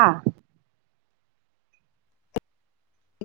ஆ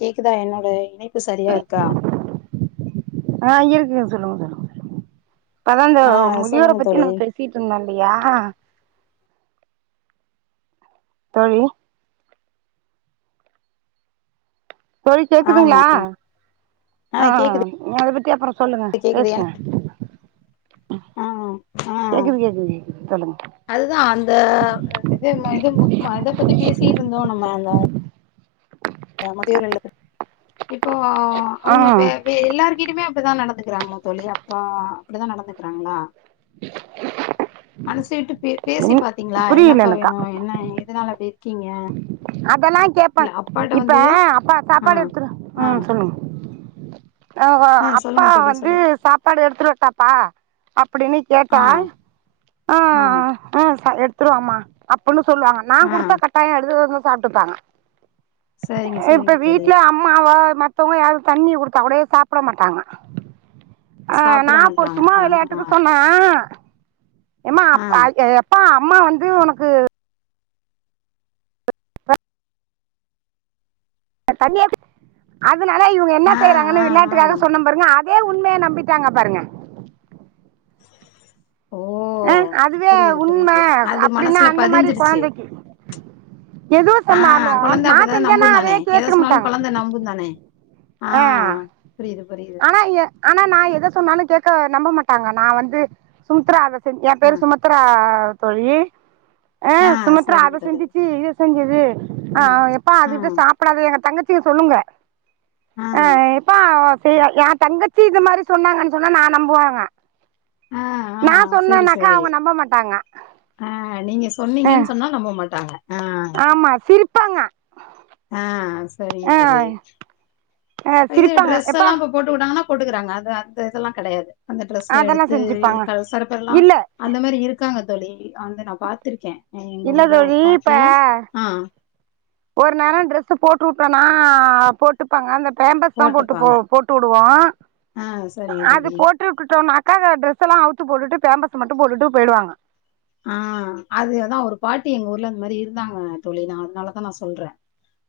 கேக்குதா என்னோட இணைப்பு சரியா இருக்கா ஆ இருக்கு சொல்லுங்க சொல்லுங்க அதாங்க ஆ முதியோரை சொல்லுங்க பத்தி தோழி நம்ம பேச கீட்டு மல்லியா தான்யு தோழி ஆமா கேக்குதுங்களா ஆ அத பத்தி அப்பறோ சொல்லுங்க கேக்குது என பேஸ்வோ ஆ ஆ கேக்குது கேக்குதுங் சொல்லுங்க அதுதா அந்த இது இத பத்தி பேசிட்டு இருந்தோ நம்ம அங்க போ முதியோர் இல்லதுக்கு இப்போ ஆ அவுங்க வே இப்ப எல்லார் கிட்டயுமே அப்டிதா நடந்துக்கிறாங்களா தோழி அப்பா அப்டிதா நடந்துக்கிறாங்களா மனசு விட்டு பே பேசி ம் பாத்தீங்களா புரியல என்னப்பா எனக்கா வேணு என்ன ஏ எதுனால அப்டி இருக்கீங்க அதல்லா இல்ல கேப்பாங் அப்பாட்ட இப்ப வந்து ஆ ஆ ம் சொல்லுங்க ஆ அப்பா சொல்லுங்க தோழி வந்து சொல்லிட்டு சாப்பாடு எடுத்துட்டு வரட்டாப்பா அப்டின்னு ஆ கேட்டா ஆ ஆ சா எடுத்துட்டுவாம்மா அப்டின்னு சொல்லுவாங்க நா ஆ குடுத்த கட்டாயோ எடுத்துட்டு வந்து சாப்ட்டுபாங்க சரிங்க இப்ப சரிங்க தோழி வீட்ல அம்மாவா மத்தவ்ங்க யாரு தண்ணி குடுத்தா கூட சாப்பிட மாட்டாங்க ஆ நா சாப்பிட இப்போ மாட்றாங்க சும்மா ஆ விளையாட்டுக்கு சொன்னா எம்மா ஆ அப் அ எ எப்பா அம்மா வந்து ஒனக்கு ப தண்ணியாத்து அதுனால இவுங்க என்னா ஆ ஆ செய்றாங்கன்னு ஆ விளாட்டுக்காக சொன்ன பாருங்க அ ஏ உண்மைய நம்பிட்டாங்க பாருங்க ஓ ஆ அதுவே புரியுது உண்ம புரியுது அது அப்டின்னா மனசுல அந்த மாரி பதிஞ்சிருச்சு கொழந்தைக்கு எது ஆ சொன்னாலு குழந்த நா அப்பதன செஞ்சேன்னா நம்புந்தானே அதவே எத கேத்துக்க சொன்னாலு மாட்டாங்க குழந்த நம்புந் தானே ஆ புரிது புரிது ஆனா ஏ ஆனா நா எத சொன்னாலு கேக்க நம்ப மாட்டாங்க நா வந்து சுமித்ரா அத செஞ் எ ஆ பேரு சுமத் [unintelligible] தோழி ஆ சுமித்ரா சரிங்க அத தோழி செஞ்சிச்சு இத செஞ்சுது ஆ ம் எப்பா ஆ அதுட்ட சாப்ப இப்ப அது எங்க தங்கச்சிக சொல்லுங்க ஆ அ சரி ஏ தங்கச்சி இந்த மாரி சொன்னாங்கனு சொன்னா நா நம்புவாங்க ஆ ஆ நா சரி சொன்னனாக்கா சரி அவங்க நம்ப மாட்டாங்க ஆ நீங்க ஆ சொன்னீங்கன்னு சொன்னா நம்ப மாட்டாங்க ஆ ஆமா சிரிப்பாங்க ஆ சரிங்க ஆ தோழி ஆ இது சிரிப்பாங்க ட்ரெஸ் எப்பா எல்லா ப்ப போட்டுவுட்டாங்கனா போட்டுக்குறாங்க அது அந்த இதலா கெடையாது அந்த ட்ரெஸ் அதெல்லா எடுத்து செஞ்சுப்பாங்க அ சில பேர் எல்லா இல்ல அந்த மாதிரி இருக்காங்க தோழி அந்த நா பாத்திருக்க எங்க இல்ல ஊர்ல ஒரு தோழி இப்ப பாட்டி ஆ ஒரு நேர ட்ரெஸ்ு போட்டுவிட்டனா போட்டு டுப்பாங்க அந்த பேம்பஸ் தா போட்டு போட்டுப்பாங்க போவோ போட்டு வுடுவோ ஆ சரிங்க அது தோழி போட் விட்டு விட்டோனாக்க ட்ரெஸ எல்லா அவுத்து போடுடு பேம்பஸ் மட்டு போட்டு போயிடுவாங்க ஆ அதேதா ஒரு பாட்டி எங்க ஊர்ல இந்தமாரி இருந்தாங்க தோழி நா அதனாலதா நா சொல்ற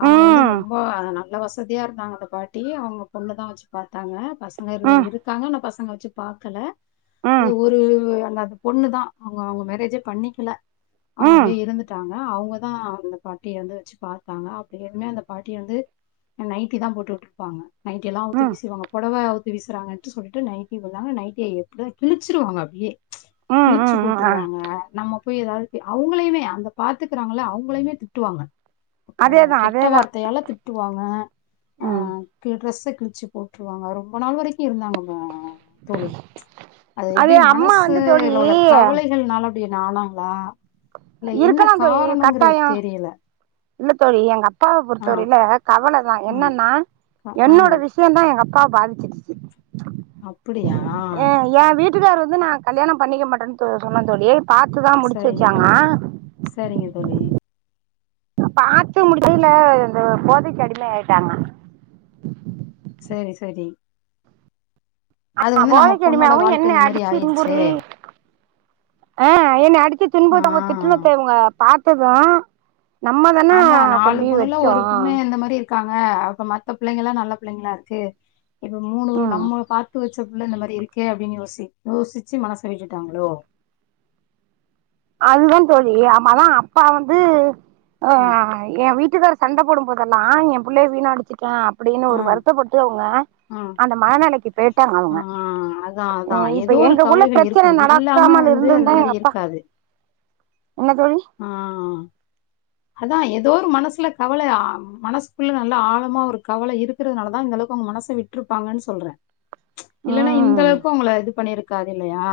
அவங்கள வந்து ம் ரொம்ப நல்ல வசதியா இருந்தாங்க அந்த பாட்டி அவுங்க பொண்ணுதா வச்சு பாத்தாங்க பசங்க இரு ம் இருக்காங்க ஆனா பசங்க வச்சு பாக்கல ம் அது ஒரு அல்ல பொண்ணு தா அவுங்க அவுங்க மேரேஜே பண்ணிக்கல அவுங்க ம் அப்டியே இருந்துட்டாங்க அவங்கதா அந்த பாட்டிய வந்து வச்சு பாத்தாங்க அப்டியுமே அந்த பாட்டி வந்து நைட்டி தா போட்டு வுட்ருப்பாங்க நைட்டி எல்லா ம் அவுத்து ம் வீசிருவாங்க பொடவ அவுத் விசுராகன்டு சொல்டு நைட்டிலா நைட்டிய எடுத்து கிலிச்சிடுவாங்க அப்டியே ம் கிழிச்சி ம் ஆ போட்ருவாங்க அ நம்ம போய் ஏதாது அவுகளையுமே அந்த பாத்துகுறாங்கள அவுங்களையுமே திட்டுவாங்க அதேதா கெட்ட அதேதா வார்த்தையால திட்டுவாங்க ஆ ம் டிரஸ்ஸ கிழிச்சு போட்ருவாங்க ரொம்ப நாள் வரைக்கு இருந்தாங்க தோழி அது எப்டி அம்மா வந்து தோழி மனசில் உள்ள கவலைகள்னால அப்டி என்ன ஆனாங்களா இல்ல என்ன இருக்கலா தோழி காரணங்கிறது கட்டாயோ தெரியல இல்ல தோழி எங்க அப்பாவ ஆஹ் பொறுத்தவரையில கவலதா ஆ என்னன்னா அ ஆ என்னோட விஷ விஷயதா எங்க அப்பாவ பாதிச்சது அப்புடியா ஏ ஏ வீட்டுக்கார் வந்து நா கல்யாண பண்ணிக்க மாட்டனு சொன்ன தோழி பாத்துதா முடிச்சி சரிங்க வெச்சாங்க தோழி சரிங்க தோழி பாத்து முடிக்கைல இந்த போதைக்கு அடிம ஆயிட்டாங்க சேரி சரி அது ஆ வந்து நம்ம பொண்ணோட போதைக்கடிமாவு என்ன வாழ்க்கை இந்த மாரி அடிச்சு ஆயிருச்சே துன்புர்த்தி ஆ என்ன அடிச்சு ஆ துன்புறுத்துங்க திட்டனத்தவங்க இவங்க பாத்தது நம்மதான கொண்டி வச்சோ க்காங்க அப்ப மத்த புள்ளைங்களா நல்ல புள்ளைங்களாருக்கு இப்ப மூணு ம் நம்ம பாத்து வச்ச புள்ள இந்த மாரி இருக்கே அப்டின்னு யோசி யோசிச்சி மனச விட்டுட்டாங்களோ விட்டுட்டாங்களோ அதுதா தோழி அமா அதா அப்பா வந்து அ ம் எ வீட் வீட்டுக்காரு சண்ட போடு போதெல்லா எ புள்ளய வீணா அடிச்சிட்ட அப்படின்னு ஆ ஒரு வருத்தப்பட்டு அவங்க ஆ அந்த மனநிலைக்கு போயிட்டாங்க ஆ அவுங்க அதா அதா இப்ப ஏதோ ஒரு எங்ககுள்ள கவலைகள் பிர இருக்கு பிரச்சன இல்லாம நடக்காம வந்து அந்த இருந்திருந்தா மாரி எங்கப்பா இருக்காது என்ன தோழி ஆ அதா ஏதோ ஒரு மனசுல கவல மனசுக்குள்ள நல்ல ஆழமா ஒரு கவல இருக்குறதுனாலதா இந்தந்தளவுக்கு அவங்க மனச விட்டுருப்பாங்கன்னு சொல்ற இல்லன்னா இந்த ம் அளவுக்கு உங்கள இது பண்ணிருக்காதில்லையா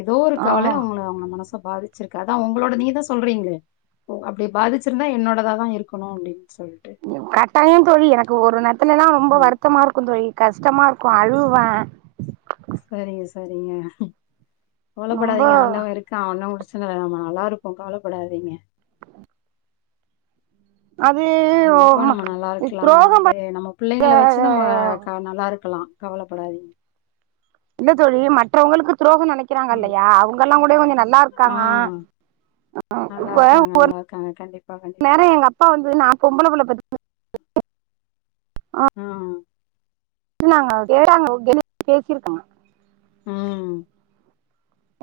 ஏதோ ஒரு கவல ஆமா அவங்கள அவங்கள மனச பாதிச்சிருக்கு அதா அவங்களோட நீங்கதா சொ சொல்றீங்ளே ஓ அப்டி பாதிச்சிருந்தா என்னோடதா தா இருக்கணு அப்டின்னு சொல்ட்டு கட்டாய தோழி எனக்கு ஒரு நேரத்துல எல்லா ரொம்ப ம் வருத்தமா இருக்கு தோழி கஷ்டமா இருக்கு அழுவுவ சரிங்க சரிங்க ரொம்ப கவலப்படாதீங்க ஆண்டவ இருக் தானே முடிச்சிறவேனாமா நல்லாருப்போ கவலைப்படாதீங்க அது ஓ மா துரோகம் ப பிள்ளைங்கள வச்சி நம்ம கா நல்லா இருக்கலா கவலப்படாதீங்க இல்ல தோழி மற்றவங்களுக்கு துரோக ஆ நினைக்கிறாங்கல்லையா அவுங்க எல்லா கூட கொஞ்ச நல்லா இருக்காங்க ஆ நல்லா இப்ப ஒரு இருக்காங்க நல்லா இருக்காங்க கண்டிப்பா கண்டிப்பா நேரோ எங்க அப்பா வந்து நா பொம்புள்ள பெத்தேனு ஆ திட்னாங்க கேட்டாங்க பேசியிருக்களா ம்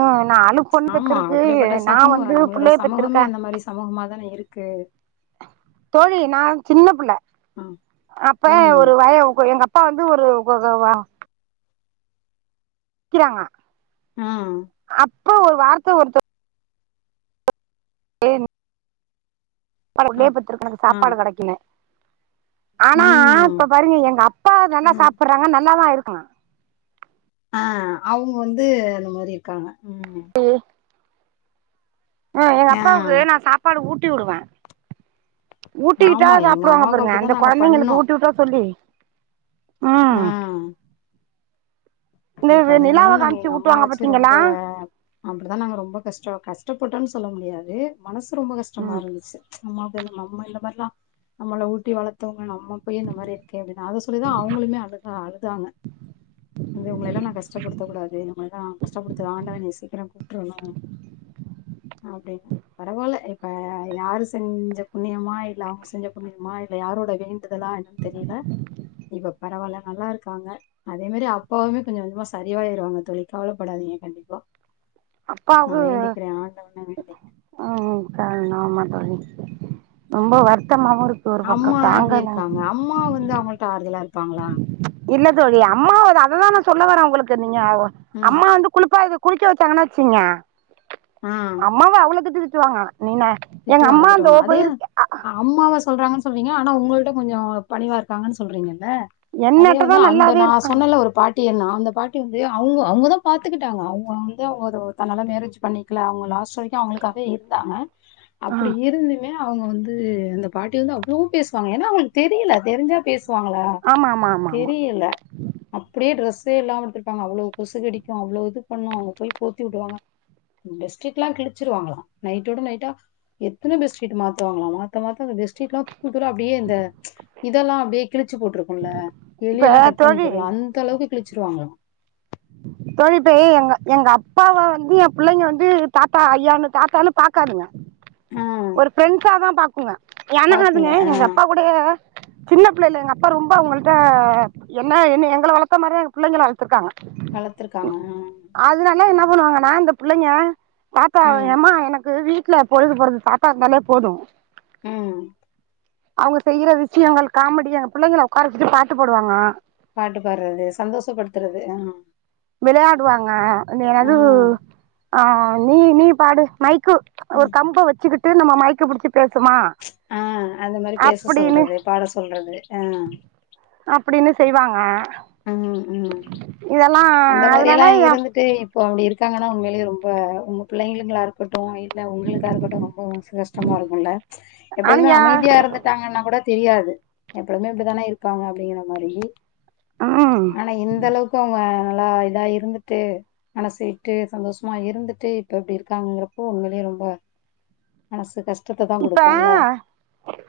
ம் நாலு பொண்ணு ஆமா. பெச்சிருக்கு அப்படிப்பட்ட நா வந்து புள்ளைய பெத்திருக்க சமூகமாக தான இருக்கு தோழி நா வந்து சின்ன புள்ள அ. அப்ப ம். ஒரு வய எங்க அப்பா அப்பா வந்து ஒரு ஒதவா கிறாங்க ம் அப்ப ஒரு வார்த்த ஒருத்தோ ஏன் நாலு அ. பிள்ளயே பெத்துருக்கணு எனக்கு ஆ. சாப்பாடு கெடைக்கல ஆனா இப்ப ம். பாருங்க எங்க அப்பா நல்லா ம். சாப்புறாங்க நல்லாதா இருக்காலா ஆ அவங்க வந்து அந்த மாரி இருக்காங்க ம் [unintelligible] ஆ எங்க அப்பாவுக்கு நா சாப்பாடு ஊட்டி விடுவ ஊட்டிவிட்டா ஆமா. எங்க சாப்டுவாங்க அம்மாவுக்கு பாருங்க அந்த அப்படிதான் நாங்க குழந்தைங்களுக்கு பண்ணோம். ஊட்டி உட்டா சொல்லி அ ம் இந்த பதினைஞ்சி நிலாவ நாள் நாங்க எங்க காமிச்சு அம்மா ஊட்டுவாங்க வச்சி ரொம்ப பாத்தீங்களா அப்டிதா நாங்க ரொம்ப கஷ்ட கஷ்டப்பட்டோனு சொல்ல முடியாது மனசு ரொம்ப கஷ்டமா ம் இருந்துச்சி அம்மா பே அம்மா இல்ல இந்த மாதிரி எல்லா நம்மள ஊட்டி வளத் மத்தவங்க நம்ம போய் இந்த மாரி இருக்க அப்டின்னு அத சொல்லிதா அவங்களுமே அழுது அழுதாங்க வந்து உங்களல்லா நா கஷ்டப்படுத்தக்க கூடாது இந்த மாரிதா கஷ்டப்படுத்த ஆண்டவ என்னைய சீக்கிரம் கூப்ட்ருணு அப்டின பரவாயில்ல இப்ப யாரு செஞ்ச புண்ணியமா இல்ல அவங்க செஞ்ச புண்ணியமா இல்ல யாரோட வேண்டுதலா என்ன தெரியில இப்ப பரவால்ல நல்லாருக்காங்க அதே மேரி அப் எப்பவுமே கொஞ்ச கொஞ்சமா சரியவாயிடுவாங்க தோழி கவலைப்படாதீங்க கண்டிப்பா நா அப்பாவுக்கு வேண்டிக்கிற ஆண்டவன வேண்டி ம் ம் க ஆமா தோழி ரொம்ப வருத்தமாவு இருக் ஒரு பக்கோ அம்மா எப்டி தாங்கல இருக்காங்க? அம்மா வந்து அவங்கள்ட ஆறுதலா இருப்பாங்களா இல்ல தோழி அம்மாவத அத தா சொல்ல வரே உங்ளுக்கு நீங்க ஆ ஓவ ம். அம்மா வந்துகு குளிப்பா இது குளிக்க வச்சாங்கன்னா வச்சீங்க ஆ அம்மாவ அவ்வளோ திட்டு திட்டுவாங்க நீன எங்க திட்டுவாங்க, அம்மா அந்தோ திட்டுவாங்க. அதே போய்ருக் அம்மாவ சொல்றாங்கன்னு சொல்றீங்க ஆனா உங்கள்ட கொஞ்சோ பணிவா இருக்காங்கன்னு சொல்றங்கல அதே என்னட்டதா வந்து அந்த நல்லாவே நா இருப்பாங்க சொன்னல ஒரு பாட் பாட்டி என்ன அந்த பாட்டி வந்து அவங்க அவங்கதா பாத்துக்கிட்டாங்க அவங்க வந்து அவங்க தன்னால மேரேஜ் பண்ணி கில அவங்க லாஸ்ட் வரைக்கு அவங்களுக்காகவே இருந்தாங்க ஆ அப்டி இருந்துமே அவுங்க வந்து அந்த பாட்டி வந்து அவ்ளோ பேசுவாங்க ஏன்னா அவுங்களுக்கு தெரியில தெரிஞ்சா பேஸ் சுவாங்களா ஆமா ஆமா ஆமா ஆமா தெரியில அப்டியே டிரெஸ்ஸே இல்லாம விட்ருப்பாங்க அவ்ளோ கொசு கடிக்கு அவ்ளோ இது பண்ணு அவுங்க போய் போத்திவுடுவாங்க பெட்ஷீட்லா கிழிச்சிருவாங்ளா நைட்டோட நைட்டா எத்தன பெட்ஷிட்டு மாத்துவாங்ளா மாத்த மாத்த அந்த பெட்ஷிட்லா தூள் தூளா அப்டியே இந்த இதெல்லா அப்டியே கிழிச்சு போட்ருக்குல்ல இப்ப எலியெல்லா கட் பண்ணி தோழி போட்ல அந்தளவுக்கு கிழச்சிருவாங்களா தோழி இப்பே எங்க எங்க அப்பாவ வந்து என் புள்ளைங்க வந்து தாத்தா ஐயானு தாத்தானு பாக்காதுங்க ஆ ஒரு ஃப்ரெண்ட்ஸாதா பாக்குங்க ஏன்னா பாக்குங்க அதுங்க ஆ எங்க அப்பா கூடயே சின்ன பிள்ளைல்ல எங்க அப்பா ரொம்ப அவுங்கள்ட்ட என்ன என்ன எங்கள வளத்த மாரியே எங்க பிள்ளைங்கள வளத்துருக்காங்க வளத்துருக்காங்க ம் அதுலந்து என்ன பண்ணுவாங்கன்னா இந்த பிள்ளைங்க தாத்தா ம் எம்மா எனக்கு வீட் ட்ல பொழுது போறதுக் தாத்தா இருந்தாலே போது ம் அவுங்க செய்யற விஷ்யங்கள் காமெடி அங்க பிள்ளைங்கள உட்காரச்சிட்டு பாட்டு பாடுவாங்க பாட்டு பாட்றது சந்தோஷப்படுத்தறது அம் விளயாடுவாங்க ஆ எனது அ நீ நீ பாடு மைக்கு ஒரு ம் கம்ப வச்சுக்கிட்டு நம்ம மைக்க புடிச்சு பேசுமா ஆ அந்த மாரி பேச அப்படின்னு சொல்றது பாட சொல்றது அ அப்டின்னு செய்வாங்க இதெல்லா அந்த அதனால மாரில்லா இருந்துட்டு இப்போ அப்டி இருக்காங்கன்னா உண்மைலேயே ரொம்ப உங்க பிள்ளைங்களு நல்லாருக் க்கட்டு இல்ல உங்களுக்கா இருக்கட்டு ரொம்ப மனசு கஷ்டமா இருக்குல்ல எப்பொழுதுமே அனுயா அமைதியா இருந்துட் விட்டாங்கன்னா கூட தெரியாது எப்பொழுமே இப்டிதான இருப்பாங்க அப்டிங்கிற மாரி ம் ஆனா இந்தளவுக்கு அவுங்க நல்லா இதா இருந்து ட்டு மனசுவிட்டு சந்தோஷமா இருந்துட்டு இப்ப இப்டி இருக்காங்கிறப்போ உண்மையிலே ரொம்ப மனசு கஷ் ப்பா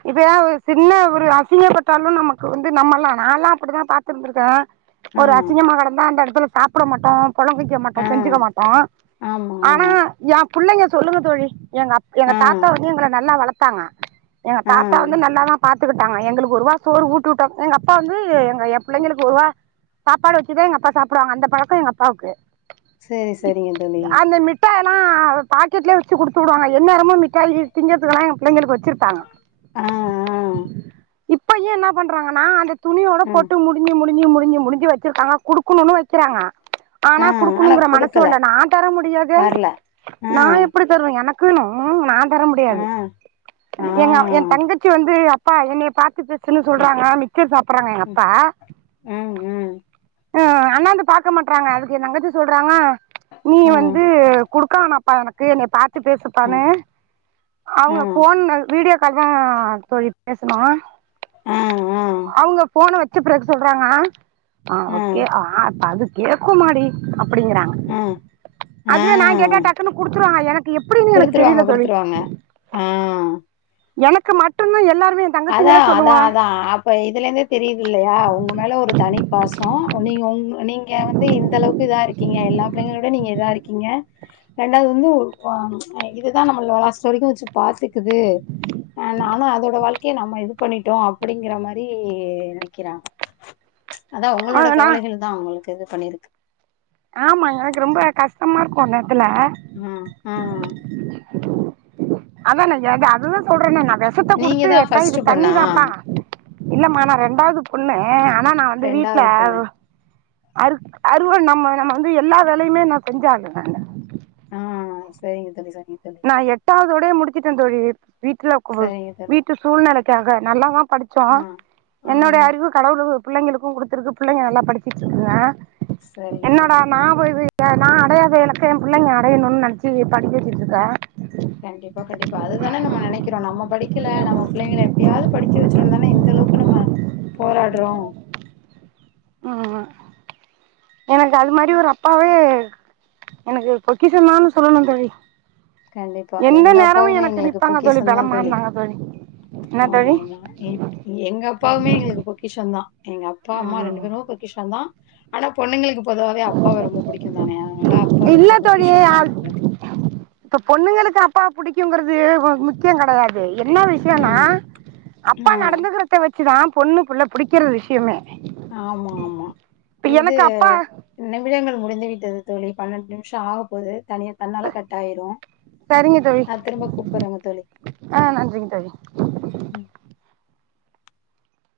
இப்ப ஏன் ஒரு சின்ன ஒரு அசிங்கப்பட்டாலு நமக்கு வந்து நம்மல்லா நால்லா அப்பிடிதா பாத்திருந்திருக்க ஆ ஒரு அசிங்கமா கெடந்தா அந்த எடத்துல சாப்பட மாட்டோ பொழங்க ய்யமாட்டோ ஆ செஞ்சுக்க மாட்டோ ஆமா ஆனா ஆமா என் புள்ளைங்க சொல்லுங்க தோழி எங்க அப் எங்க ஆ தாத்தா வந்து எங்கள நல்லா வளத்தாங்க எங்க ஆ தாத்தா வந்து நல்லாதா பாத்துக்குட்டாங்க எங்களுக்கு ஒருவா சோறு ஊட்டி வுட்டா எங்க அப்பா வந்து எங்க என் பிள்ளைங்களுக்கு ஒருவா சாப்பாடு வச்சுதா எங்க அப்பா சாப்புடுவாங்க அந்த பழக்கோ எங்கப்பாவுக்கு சேரி செரிங்க தோழி ட்டேனா பாக்கெட்லே வெச்சு குடுத்து உடுவாங்க எந்நேரமு மிட்டாய் திங்கறத்துக்கெலா எங்க பிள்ளைங்களுக்கு வச்சிருப்பாங்க ஆ ஆ இப்பயு என்ன பண்றாங்கன்னா அந்த துணியோட ம் போட்டு முட் தின்னி முடுஞ்சு முடுஞ்சு முடுஞ்சு வச்சிருக்காங்க குடுக்குணுன்னு வெக்கறாங்க ஆ ஆனா ஆனா குடுக்குணுங்கற மனசு குடுக்கல வல்ல நா தர முடியாதே வரல ஆ நா எப்புடி சர் எனக்குன்னு வ் நா தர ஆ முடியாது ஆ என் அ தங்கச்சி வந்து அப்பா என்னய பாத்து பேசுன்னு ம் சொல்றாங்க மிச்சர் சாப்பறாங்க ம் எங்கப்பா ம் அ அன்னாந்து பாக்க மாட்றாங்க அதுக்கு என் தங்கச்சி சொல்றாங்ளா நீ ம் வந்து குடுக்கானாப்ப்பா எனக்கு என்னய பாத்து பேசுப்பானு ம் அவுங்க ம் ஃபோன்ல வீடியோ கால்தா தோழி பேசுன ஆ ஆ அவுங்க ஃபோன வச்சபிறகு சொல்றாங்க அ ஓகே ஆ அது கேக்கும்மாடி அப்பிடிங்கறாங்க ஆ, ஆ. அதுவே நா கேட்டா டக்குன்னு குடுத்துருவாங்க எனக்கு எப்பிடீன் எனக்கு தெரில தோழி ம் எனக்கு மட்டு்ந்தா எல்லாருமே அதா தங்கச்சிங்கலா அதா சொல்லுவா அதாங் இப்ப இதுலே இருந்தே தெரியுது இல்லையா உங்க மேல ஒரு தனி பாசம் நீ உ நீங்க வந்து இந்த அளவுக்கு இதா இருக் இருக்கீங்க எல்லா பிள்ளைங்களோட நீங்க இதா இருக்கீங்க ரெண்டாவது வந்து ஆ இதுதா நம்மள லா லாஸ்ட் வரைக்கூ வச்சு பாத்துக்குது நானூ அதோட வாழ்க் ஏ நம்ம இது பண்ணிட்டோ அப்படிங்கிற மாரி நினைக்கிறாங்க அதா ஆ உங்களோட நா கவலைஹள் தா உங்களுக்கு இது பண்ணிருக் ஆமா எனக்கு ரொம்ப கஷ்டமா ருக்கு அந்த எடுத்துல ஹஹா அ அதானே ந அதுதானோ சொல்றே நக இப்பத் தா நீங்க கொடுத்து தான் யப்பா இது பொண்ணா? தண்ணிதான்ப்பா இல்லமா நா ரெண்டாவ்து பொண்ணு ஆனா நா வந்து வீட்லவ் பொண்ணு. அற் அறுவ நம்ம நம்ம வந்து எல்லா வேலையுமே நா செஞ்சாங்க ஆ சரிங்க தோழி சரிங்க தோழி நா எட்டாவதோட முடிச்சிட்டே தொழி வீட்டுல சரிங்க தோழி. வீட்டு சூழ்நிலைக்காக நல்லாதா படிச்சோ ஆ ஆ என்னுடைய அறிவு கடவுள் பிள்ளைங்களுக்கூ கொடுத்திருக்கு பிள்ளைங்க நல்லா படிச்சிட்டு இருக்குதுங்க சரிங்க என்னோடா தோழி நா போய் வீட்டா நான் அடையாத எலக்க என் பிள்ளைங்க அடையணும்னு நெனைச்சு படிக்க வச்சிட்டுறுக்கோ இதெ கண்டிப்பா கண்டிப்பா அதுதானே நம்ம நினைக்கிறோ நம்ம படிக்கல நம்ம பிள்ளைங்கள எப்படியாவது படிக்க வச்சுர்னோ தானே இந்த அளவுக் இப்ப நம்ம போராடுறோ ம் அ எனக்கு அது மாரி ஒரு அப்பாவே க்க் எனக்கு பொக்கிஷன் தான்னு சொல்லணு தோழி கண்டிப்பா எந்த எங்க நேரமு அப்பாவுமே எனக்கு எங்களுக்கு நிப்பாங்க பொகிஷம் தா பலமா தோழி இருந்தாங்க என்ன ஆமா தோழி ஆமா இப் எங்க அப்பாவுமே எங்ளுக்கு பொக் கிஷன் தா எங்க அப்பா அம்மா ரெண்டு ம் பேரு பொக்கிஷொன் தா ஆனா பொண்ணுங்களுக்கு பொதுவாவே அப்பாவ ரொம்ப புடிக்யுன் தானே அதனால அப்பா இல்ல ரொம்ப பொக்கிஷோன்தா தோழி நம்ளுக்கு இப்ப பொண்ணுங்களுக்கு அப்பா புடிக்குங்குறது முக்கியோ கிடையாது என்னா விஷ்யுனா ம் அப்பா ஆ நடந்துகறத்த வச்சிதா பொண்ணு புள்ள புடிக்கிற விஷ்யுமே ஆமாம்மா இது எனக்கு அப்பா நிமிடங்கள் முடிந்து விட்டது தோழி பன்னெண்டு நிமிஷம் ஆக போது தனியா தன்னால கட் ஆாயிரும் சரிங்க தோழி அ திரும்ப கூப்பிட்றோங்க தோழி ஆ நன்றிங்க தோழி